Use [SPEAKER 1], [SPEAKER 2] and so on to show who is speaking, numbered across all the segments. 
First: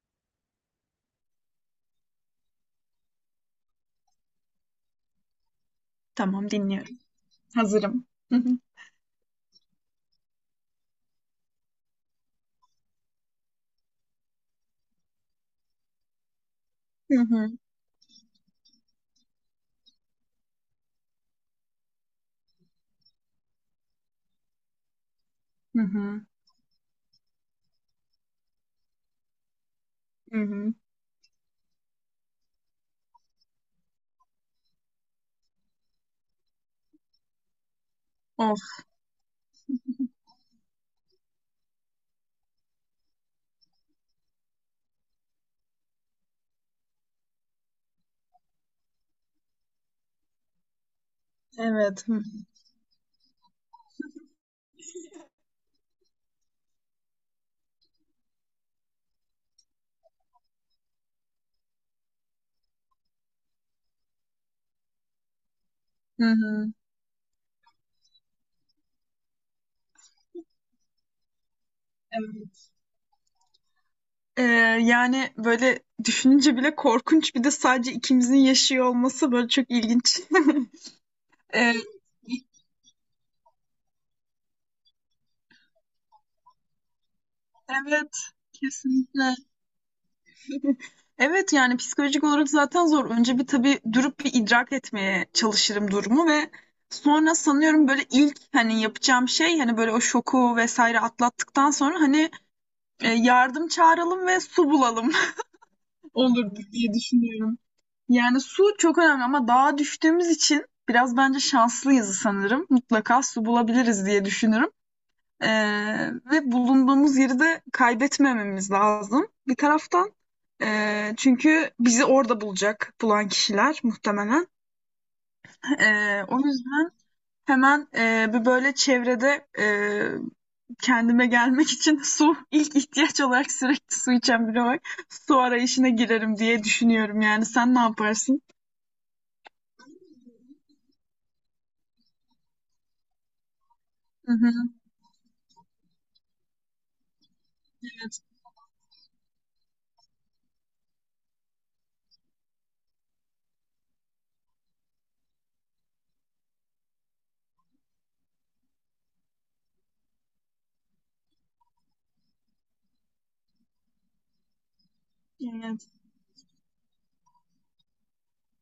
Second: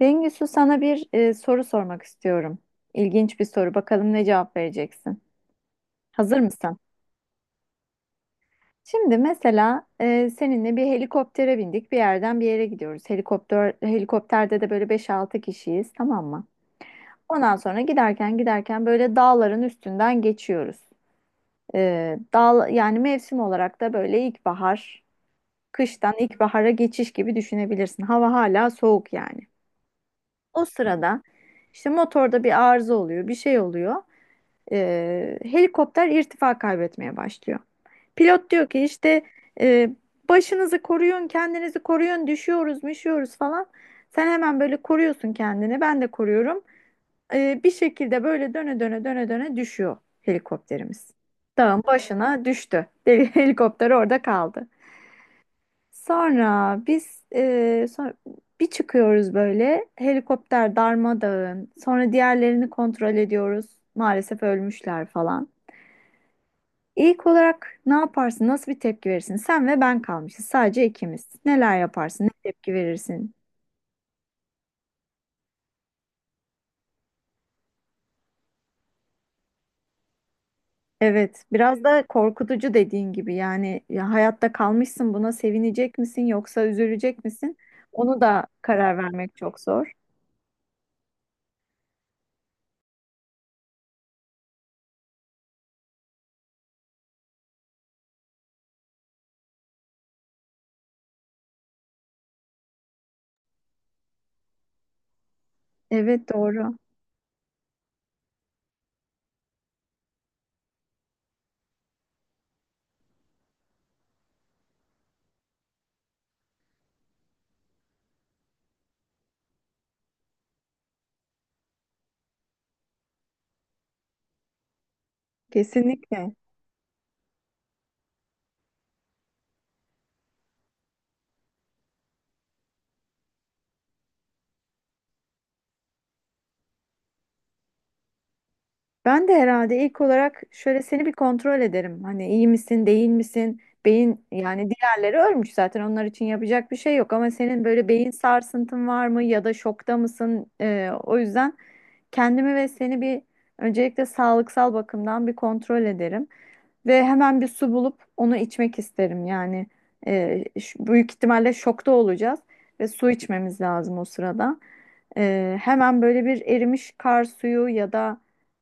[SPEAKER 1] Bengüsü sana bir soru sormak istiyorum. İlginç bir soru. Bakalım ne cevap vereceksin. Hazır
[SPEAKER 2] Tamam,
[SPEAKER 1] mısın?
[SPEAKER 2] dinliyorum. Hazırım. Hı hı.
[SPEAKER 1] Şimdi mesela seninle bir helikoptere bindik. Bir yerden bir yere gidiyoruz. Helikopterde de böyle beş altı kişiyiz, tamam mı?
[SPEAKER 2] Hı hı.
[SPEAKER 1] Ondan sonra giderken böyle dağların üstünden geçiyoruz. Dağ, yani mevsim olarak da böyle ilkbahar,
[SPEAKER 2] Hı
[SPEAKER 1] kıştan
[SPEAKER 2] hı.
[SPEAKER 1] ilkbahara geçiş gibi düşünebilirsin. Hava hala soğuk yani.
[SPEAKER 2] Hı
[SPEAKER 1] O
[SPEAKER 2] hı.
[SPEAKER 1] sırada işte motorda bir arıza oluyor, bir şey oluyor. Helikopter irtifa kaybetmeye başlıyor. Pilot
[SPEAKER 2] Of,
[SPEAKER 1] diyor ki işte e, başınızı koruyun, kendinizi koruyun, düşüyoruz, müşüyoruz falan. Sen hemen böyle koruyorsun kendini, ben de koruyorum. Bir şekilde böyle döne döne döne döne düşüyor helikopterimiz. Dağın
[SPEAKER 2] evet. Hı
[SPEAKER 1] başına düştü. Helikopter orada kaldı. Sonra biz e, sonra bir çıkıyoruz, böyle helikopter darmadağın. Sonra diğerlerini kontrol ediyoruz. Maalesef ölmüşler falan.
[SPEAKER 2] hı. Hı.
[SPEAKER 1] İlk olarak ne yaparsın? Nasıl bir tepki verirsin? Sen ve ben kalmışız. Sadece ikimiz. Neler yaparsın? Ne tepki
[SPEAKER 2] Evet.
[SPEAKER 1] verirsin?
[SPEAKER 2] Ee, Yani böyle düşününce bile korkunç, bir de sadece ikimizin yaşıyor olması böyle çok ilginç.
[SPEAKER 1] Evet,
[SPEAKER 2] Ee,
[SPEAKER 1] biraz da korkutucu dediğin gibi. Yani ya hayatta kalmışsın, buna sevinecek misin yoksa üzülecek misin?
[SPEAKER 2] evet,
[SPEAKER 1] Onu da karar
[SPEAKER 2] kesinlikle.
[SPEAKER 1] vermek çok zor.
[SPEAKER 2] Evet, yani psikolojik olarak zaten zor. Önce bir tabii durup bir idrak etmeye çalışırım durumu ve sonra sanıyorum böyle ilk, hani yapacağım şey, hani böyle o şoku vesaire atlattıktan sonra, hani yardım çağıralım ve su bulalım
[SPEAKER 1] Evet,
[SPEAKER 2] olur,
[SPEAKER 1] doğru.
[SPEAKER 2] diye düşünüyorum. Yani su çok önemli ama dağa düştüğümüz için biraz bence şanslıyız sanırım. Mutlaka su bulabiliriz diye düşünürüm. Ve bulunduğumuz yeri de kaybetmememiz lazım bir taraftan. Çünkü bizi orada bulacak, bulan kişiler muhtemelen.
[SPEAKER 1] Kesinlikle.
[SPEAKER 2] O yüzden... Hemen bir böyle çevrede kendime gelmek için su, ilk ihtiyaç olarak, sürekli su içen biri olarak su arayışına girerim diye düşünüyorum yani. Sen ne yaparsın?
[SPEAKER 1] Ben de herhalde ilk olarak şöyle seni bir kontrol ederim. Hani iyi misin, değil misin? Beyin,
[SPEAKER 2] Hı hı.
[SPEAKER 1] yani diğerleri ölmüş zaten, onlar için yapacak bir şey yok, ama senin böyle beyin
[SPEAKER 2] Evet.
[SPEAKER 1] sarsıntın var mı ya da şokta mısın? O yüzden kendimi ve seni bir, öncelikle sağlıksal bakımdan bir kontrol ederim ve hemen bir su bulup onu içmek isterim. Yani büyük ihtimalle şokta olacağız ve su içmemiz lazım o sırada.
[SPEAKER 2] Evet.
[SPEAKER 1] Hemen böyle bir erimiş kar suyu ya da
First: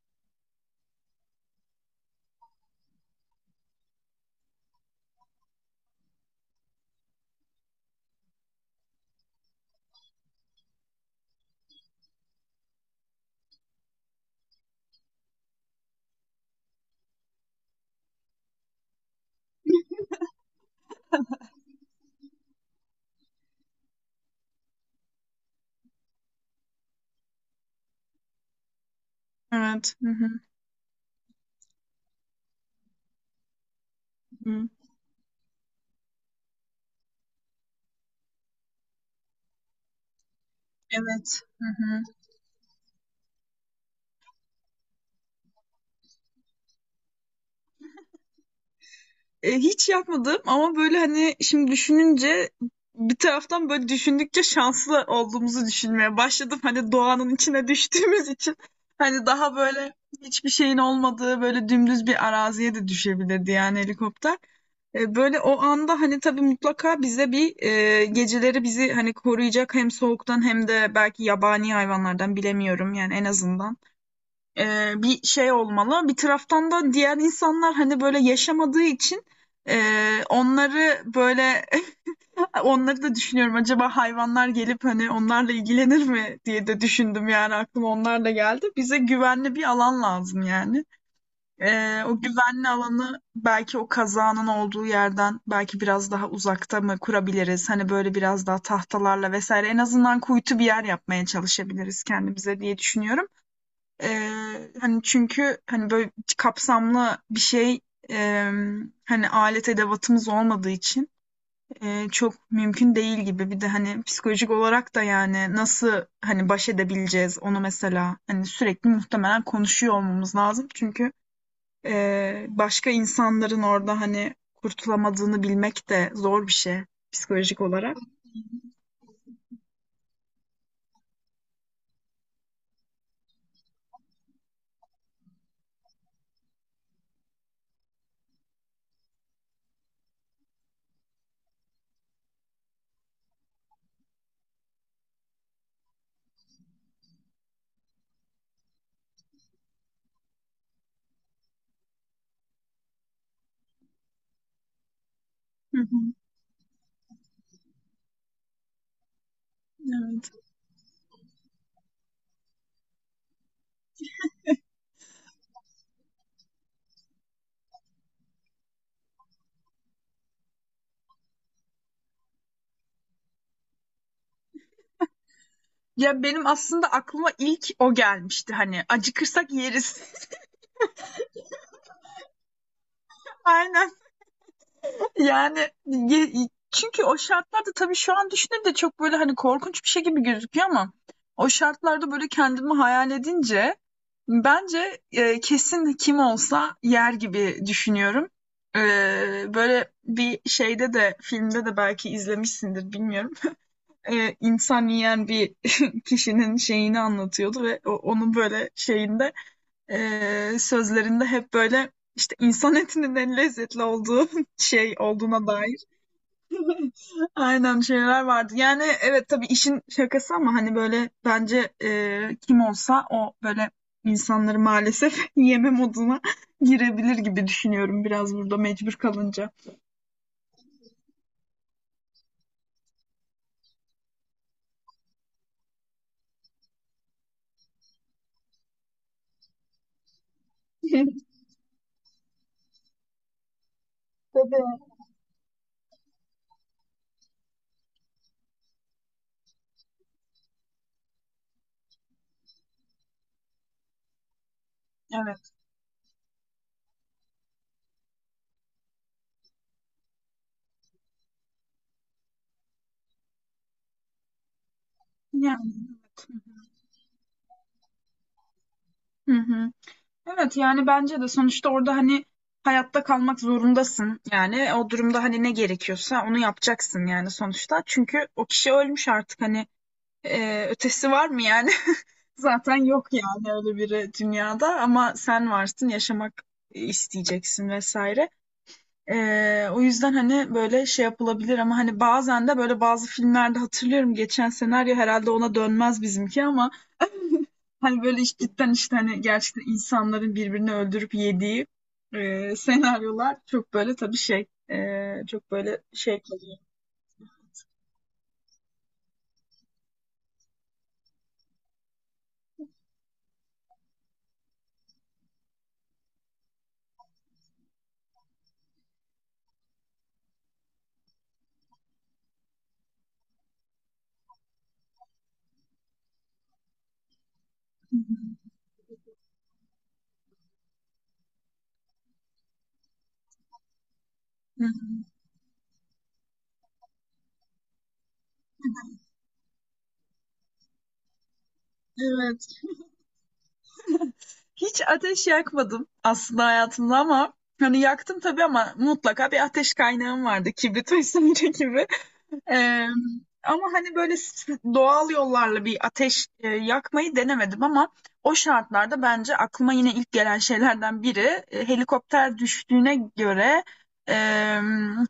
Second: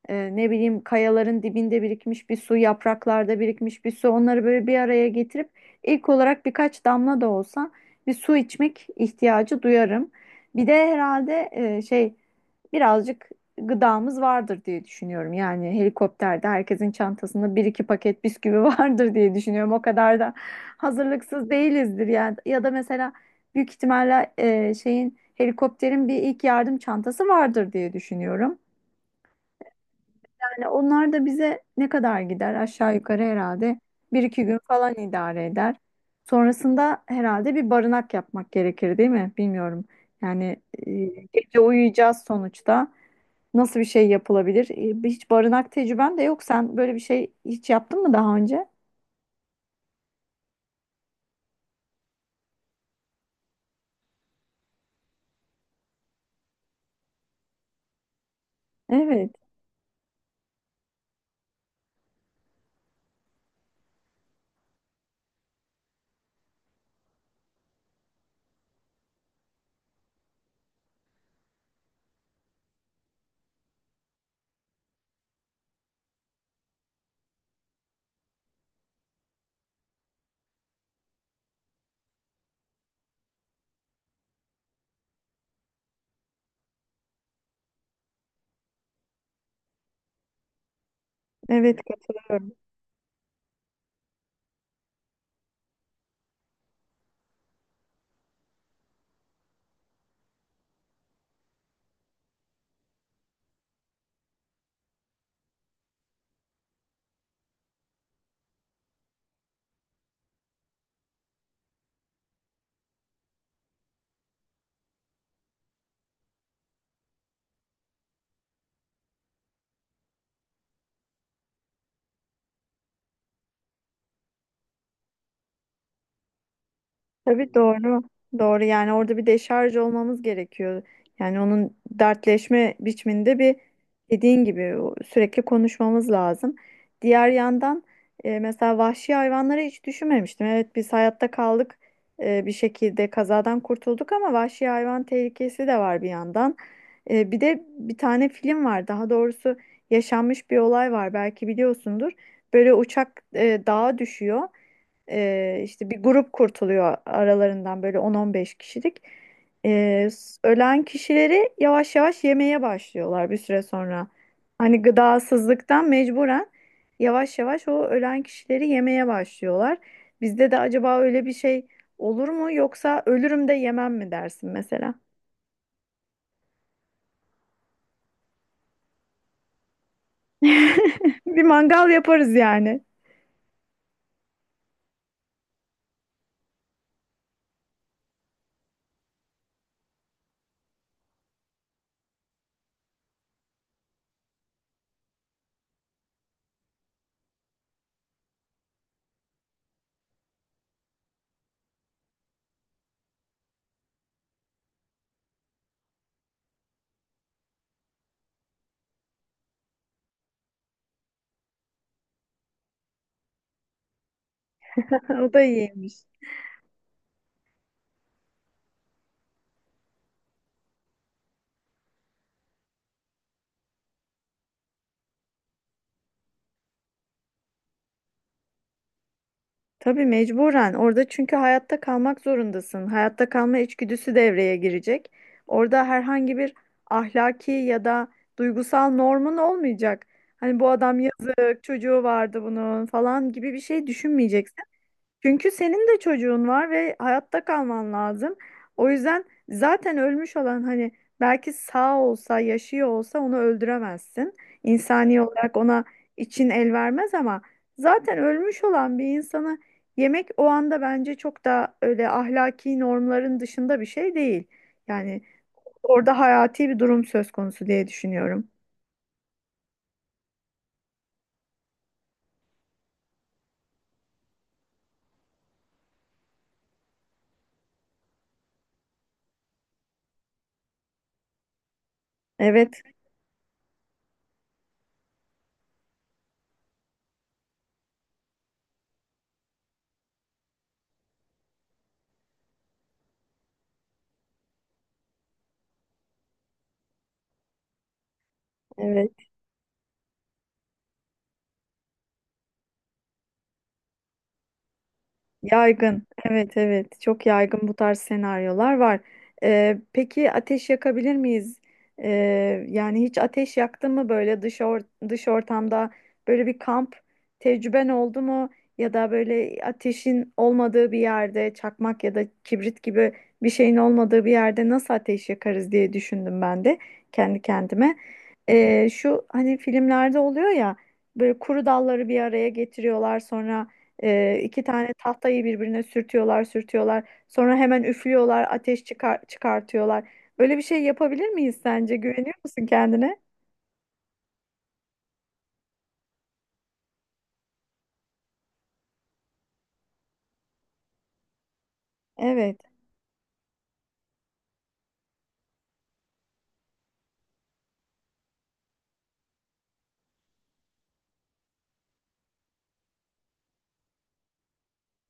[SPEAKER 1] ne bileyim, kayaların dibinde birikmiş bir su, yapraklarda birikmiş bir su, onları böyle bir araya getirip ilk olarak birkaç damla da olsa bir su içmek ihtiyacı duyarım. Bir de herhalde birazcık gıdamız vardır diye düşünüyorum. Yani helikopterde herkesin çantasında bir iki paket bisküvi vardır diye düşünüyorum. O kadar da hazırlıksız değilizdir yani. Ya da mesela büyük ihtimalle e, şeyin helikopterin bir ilk yardım çantası vardır diye düşünüyorum.
[SPEAKER 2] Evet. Hı hı.
[SPEAKER 1] Yani onlar da bize ne kadar gider, aşağı yukarı herhalde bir iki gün
[SPEAKER 2] Hı.
[SPEAKER 1] falan idare eder. Sonrasında herhalde bir barınak yapmak gerekir, değil mi? Bilmiyorum. Yani e,
[SPEAKER 2] Evet.
[SPEAKER 1] gece
[SPEAKER 2] Hı hı.
[SPEAKER 1] uyuyacağız sonuçta. Nasıl bir şey yapılabilir? Hiç barınak tecrüben de yok. Sen böyle bir şey hiç yaptın mı daha önce?
[SPEAKER 2] Hiç yapmadım ama böyle, hani şimdi düşününce bir taraftan böyle düşündükçe şanslı olduğumuzu düşünmeye başladım. Hani doğanın içine düştüğümüz için, hani
[SPEAKER 1] Evet,
[SPEAKER 2] daha böyle hiçbir şeyin olmadığı böyle dümdüz bir araziye de düşebilirdi yani helikopter. Böyle o anda hani tabii mutlaka bize bir, geceleri bizi hani koruyacak hem soğuktan hem de belki yabani hayvanlardan, bilemiyorum yani, en azından bir şey olmalı. Bir taraftan da diğer insanlar hani böyle yaşamadığı için onları böyle onları da düşünüyorum. Acaba hayvanlar gelip hani onlarla ilgilenir mi diye de düşündüm yani, aklıma onlar da geldi. Bize güvenli bir alan lazım yani.
[SPEAKER 1] evet,
[SPEAKER 2] O
[SPEAKER 1] katılıyorum.
[SPEAKER 2] güvenli alanı belki o kazanın olduğu yerden belki biraz daha uzakta mı kurabiliriz? Hani böyle biraz daha tahtalarla vesaire en azından kuytu bir yer yapmaya çalışabiliriz kendimize diye düşünüyorum. Hani çünkü hani böyle kapsamlı bir şey, e, hani alet edevatımız olmadığı için çok mümkün değil gibi. Bir de hani psikolojik olarak da yani nasıl hani baş edebileceğiz onu mesela, hani sürekli muhtemelen konuşuyor olmamız lazım. Çünkü başka insanların orada hani kurtulamadığını bilmek de zor bir şey,
[SPEAKER 1] Tabii,
[SPEAKER 2] psikolojik olarak.
[SPEAKER 1] doğru. Doğru, yani orada bir deşarj olmamız gerekiyor. Yani onun dertleşme biçiminde bir, dediğin gibi sürekli konuşmamız lazım. Diğer yandan mesela vahşi hayvanları hiç düşünmemiştim. Evet, biz hayatta kaldık, bir şekilde kazadan kurtulduk, ama vahşi hayvan tehlikesi de var bir yandan. Bir de bir tane film var, daha doğrusu yaşanmış bir olay var, belki biliyorsundur. Böyle uçak dağa düşüyor,
[SPEAKER 2] Hı
[SPEAKER 1] işte bir
[SPEAKER 2] hı.
[SPEAKER 1] grup kurtuluyor aralarından, böyle 10-15 kişilik.
[SPEAKER 2] Evet.
[SPEAKER 1] Ölen kişileri yavaş yavaş yemeye başlıyorlar bir süre sonra. Hani gıdasızlıktan mecburen yavaş yavaş o ölen kişileri yemeye başlıyorlar. Bizde de acaba öyle bir şey olur mu, yoksa ölürüm de yemem mi dersin mesela?
[SPEAKER 2] Ya benim aslında aklıma ilk o gelmişti, hani acıkırsak yeriz.
[SPEAKER 1] Bir mangal yaparız yani.
[SPEAKER 2] Aynen. Yani çünkü o şartlarda, tabii şu an düşününce çok böyle hani korkunç bir şey gibi gözüküyor ama o şartlarda böyle kendimi hayal edince bence kesin kim olsa yer gibi düşünüyorum. E, Böyle bir şeyde de, filmde de belki izlemişsindir, bilmiyorum. İnsan yiyen bir kişinin şeyini anlatıyordu ve onun böyle şeyinde, sözlerinde hep böyle işte insan etinin en lezzetli olduğu şey
[SPEAKER 1] O da
[SPEAKER 2] olduğuna dair
[SPEAKER 1] iyiymiş.
[SPEAKER 2] aynen şeyler vardı. Yani evet, tabii işin şakası ama hani böyle bence kim olsa o böyle insanları maalesef yeme moduna girebilir gibi düşünüyorum, biraz burada mecbur kalınca.
[SPEAKER 1] Tabii, mecburen orada çünkü hayatta kalmak zorundasın. Hayatta kalma içgüdüsü devreye girecek. Orada herhangi bir ahlaki ya da duygusal normun olmayacak. Hani bu adam yazık, çocuğu vardı bunun falan gibi bir şey düşünmeyeceksin.
[SPEAKER 2] Tabii.
[SPEAKER 1] Çünkü senin de çocuğun var ve hayatta kalman lazım. O yüzden zaten ölmüş olan, hani belki sağ olsa, yaşıyor olsa onu öldüremezsin. İnsani
[SPEAKER 2] Evet.
[SPEAKER 1] olarak ona için el vermez, ama zaten ölmüş olan bir insanı yemek o anda bence çok da öyle ahlaki normların dışında bir şey değil. Yani
[SPEAKER 2] Yani,
[SPEAKER 1] orada hayati bir durum söz konusu diye düşünüyorum.
[SPEAKER 2] hı hı. Evet, yani bence de sonuçta orada hani hayatta kalmak zorundasın. Yani o durumda hani ne gerekiyorsa onu yapacaksın yani sonuçta. Çünkü o kişi ölmüş artık, hani ötesi var mı yani? Zaten
[SPEAKER 1] Evet,
[SPEAKER 2] yok yani, öyle biri dünyada, ama sen varsın, yaşamak isteyeceksin vesaire. O yüzden hani böyle şey yapılabilir ama hani bazen de böyle bazı filmlerde hatırlıyorum, geçen senaryo herhalde ona dönmez bizimki ama hani böyle işte, cidden işte
[SPEAKER 1] evet.
[SPEAKER 2] hani gerçekten insanların birbirini öldürüp yediği senaryolar çok böyle, tabii şey, çok böyle
[SPEAKER 1] Yaygın.
[SPEAKER 2] şey
[SPEAKER 1] Evet,
[SPEAKER 2] kalıyor.
[SPEAKER 1] evet. Çok yaygın, bu tarz senaryolar var. Peki ateş yakabilir miyiz? Yani hiç ateş yaktın mı, böyle dış ortamda böyle bir kamp tecrüben oldu mu? Ya da böyle ateşin olmadığı bir yerde çakmak ya da kibrit gibi bir şeyin olmadığı bir yerde nasıl ateş yakarız diye düşündüm ben de kendi kendime. Şu hani filmlerde oluyor ya, böyle kuru dalları bir araya getiriyorlar sonra. İki
[SPEAKER 2] Hı
[SPEAKER 1] tane
[SPEAKER 2] hı.
[SPEAKER 1] tahtayı birbirine sürtüyorlar, sürtüyorlar. Sonra hemen üflüyorlar, ateş çıkar, çıkartıyorlar. Böyle bir şey yapabilir miyiz sence? Güveniyor
[SPEAKER 2] Evet.
[SPEAKER 1] musun kendine?
[SPEAKER 2] Hiç ateş yakmadım aslında hayatımda ama hani yaktım tabii, ama mutlaka bir ateş kaynağım vardı. Kibrit vesaire gibi.
[SPEAKER 1] Evet.
[SPEAKER 2] Ee, Ama hani böyle doğal yollarla bir ateş, yakmayı denemedim ama o şartlarda bence aklıma yine ilk gelen şeylerden biri, helikopter düştüğüne göre e,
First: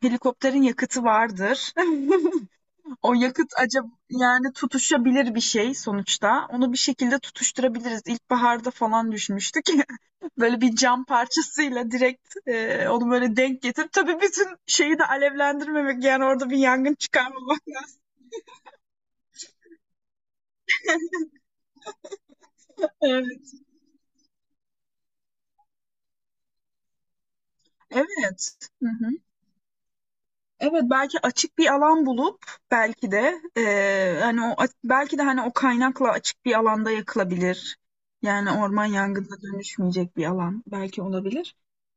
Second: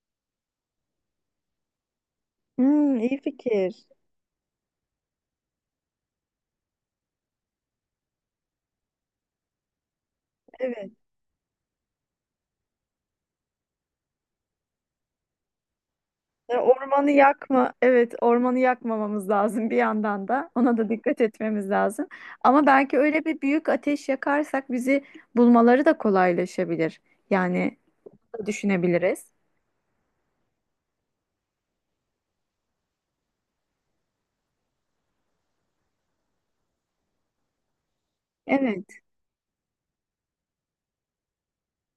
[SPEAKER 2] helikopterin yakıtı vardır.
[SPEAKER 1] Hmm,
[SPEAKER 2] O
[SPEAKER 1] iyi
[SPEAKER 2] yakıt
[SPEAKER 1] fikir.
[SPEAKER 2] acaba, yani tutuşabilir bir şey sonuçta. Onu bir şekilde tutuşturabiliriz. İlkbaharda falan düşmüştük. Böyle bir
[SPEAKER 1] Evet.
[SPEAKER 2] cam parçasıyla direkt onu böyle denk getirip, tabii bütün şeyi de alevlendirmemek, yani orada bir
[SPEAKER 1] Ya,
[SPEAKER 2] yangın
[SPEAKER 1] ormanı
[SPEAKER 2] çıkarmamak
[SPEAKER 1] yakma.
[SPEAKER 2] lazım.
[SPEAKER 1] Evet, ormanı yakmamamız lazım bir yandan da. Ona da dikkat etmemiz lazım. Ama belki öyle bir
[SPEAKER 2] Evet.
[SPEAKER 1] büyük ateş yakarsak bizi bulmaları da kolaylaşabilir. Yani bunu da
[SPEAKER 2] Evet. Hı hı.
[SPEAKER 1] düşünebiliriz.
[SPEAKER 2] Evet, belki açık bir alan bulup, belki de hani o, belki de hani o kaynakla açık bir alanda yakılabilir. Yani
[SPEAKER 1] Evet.
[SPEAKER 2] orman yangınına dönüşmeyecek bir alan belki olabilir.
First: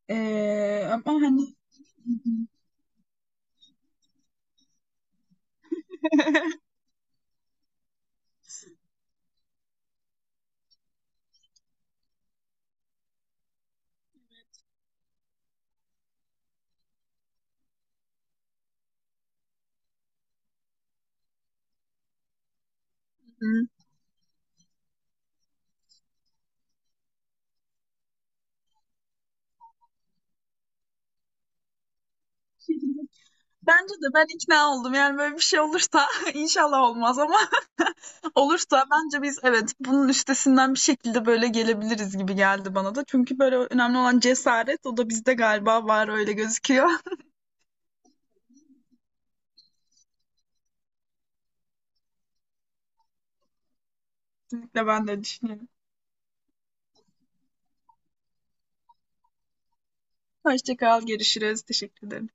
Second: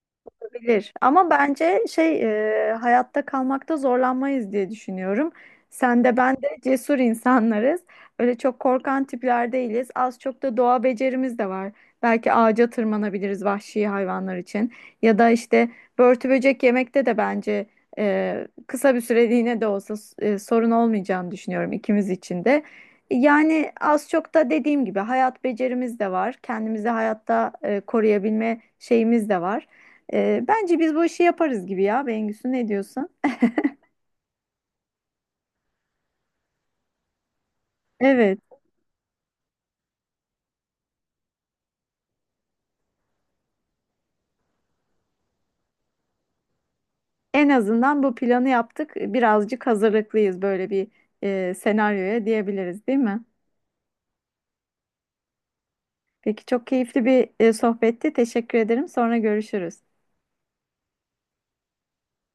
[SPEAKER 1] Bilir.
[SPEAKER 2] Ama
[SPEAKER 1] Ama
[SPEAKER 2] hani
[SPEAKER 1] bence şey, hayatta kalmakta zorlanmayız diye düşünüyorum. Sen de ben de cesur insanlarız. Öyle çok korkan tipler değiliz. Az çok da doğa becerimiz de var. Belki ağaca tırmanabiliriz vahşi hayvanlar için. Ya da işte börtü böcek yemekte de bence kısa bir süreliğine de olsa sorun olmayacağını düşünüyorum ikimiz için de. Yani az çok da dediğim gibi hayat becerimiz de var. Kendimizi hayatta koruyabilme şeyimiz de var. Bence biz bu işi yaparız gibi ya. Bengüsü, ne diyorsun?
[SPEAKER 2] bence de ben ikna oldum. Yani böyle bir şey olursa inşallah olmaz ama
[SPEAKER 1] Evet.
[SPEAKER 2] olursa bence biz, evet, bunun üstesinden bir şekilde böyle gelebiliriz gibi geldi bana da. Çünkü böyle önemli olan cesaret, o da bizde galiba var, öyle gözüküyor.
[SPEAKER 1] En azından bu planı yaptık. Birazcık hazırlıklıyız böyle bir senaryoya diyebiliriz, değil mi?
[SPEAKER 2] Kesinlikle, ben de düşünüyorum.
[SPEAKER 1] Peki, çok keyifli bir sohbetti. Teşekkür ederim. Sonra görüşürüz.
[SPEAKER 2] Hoşça kal, görüşürüz. Teşekkür ederim.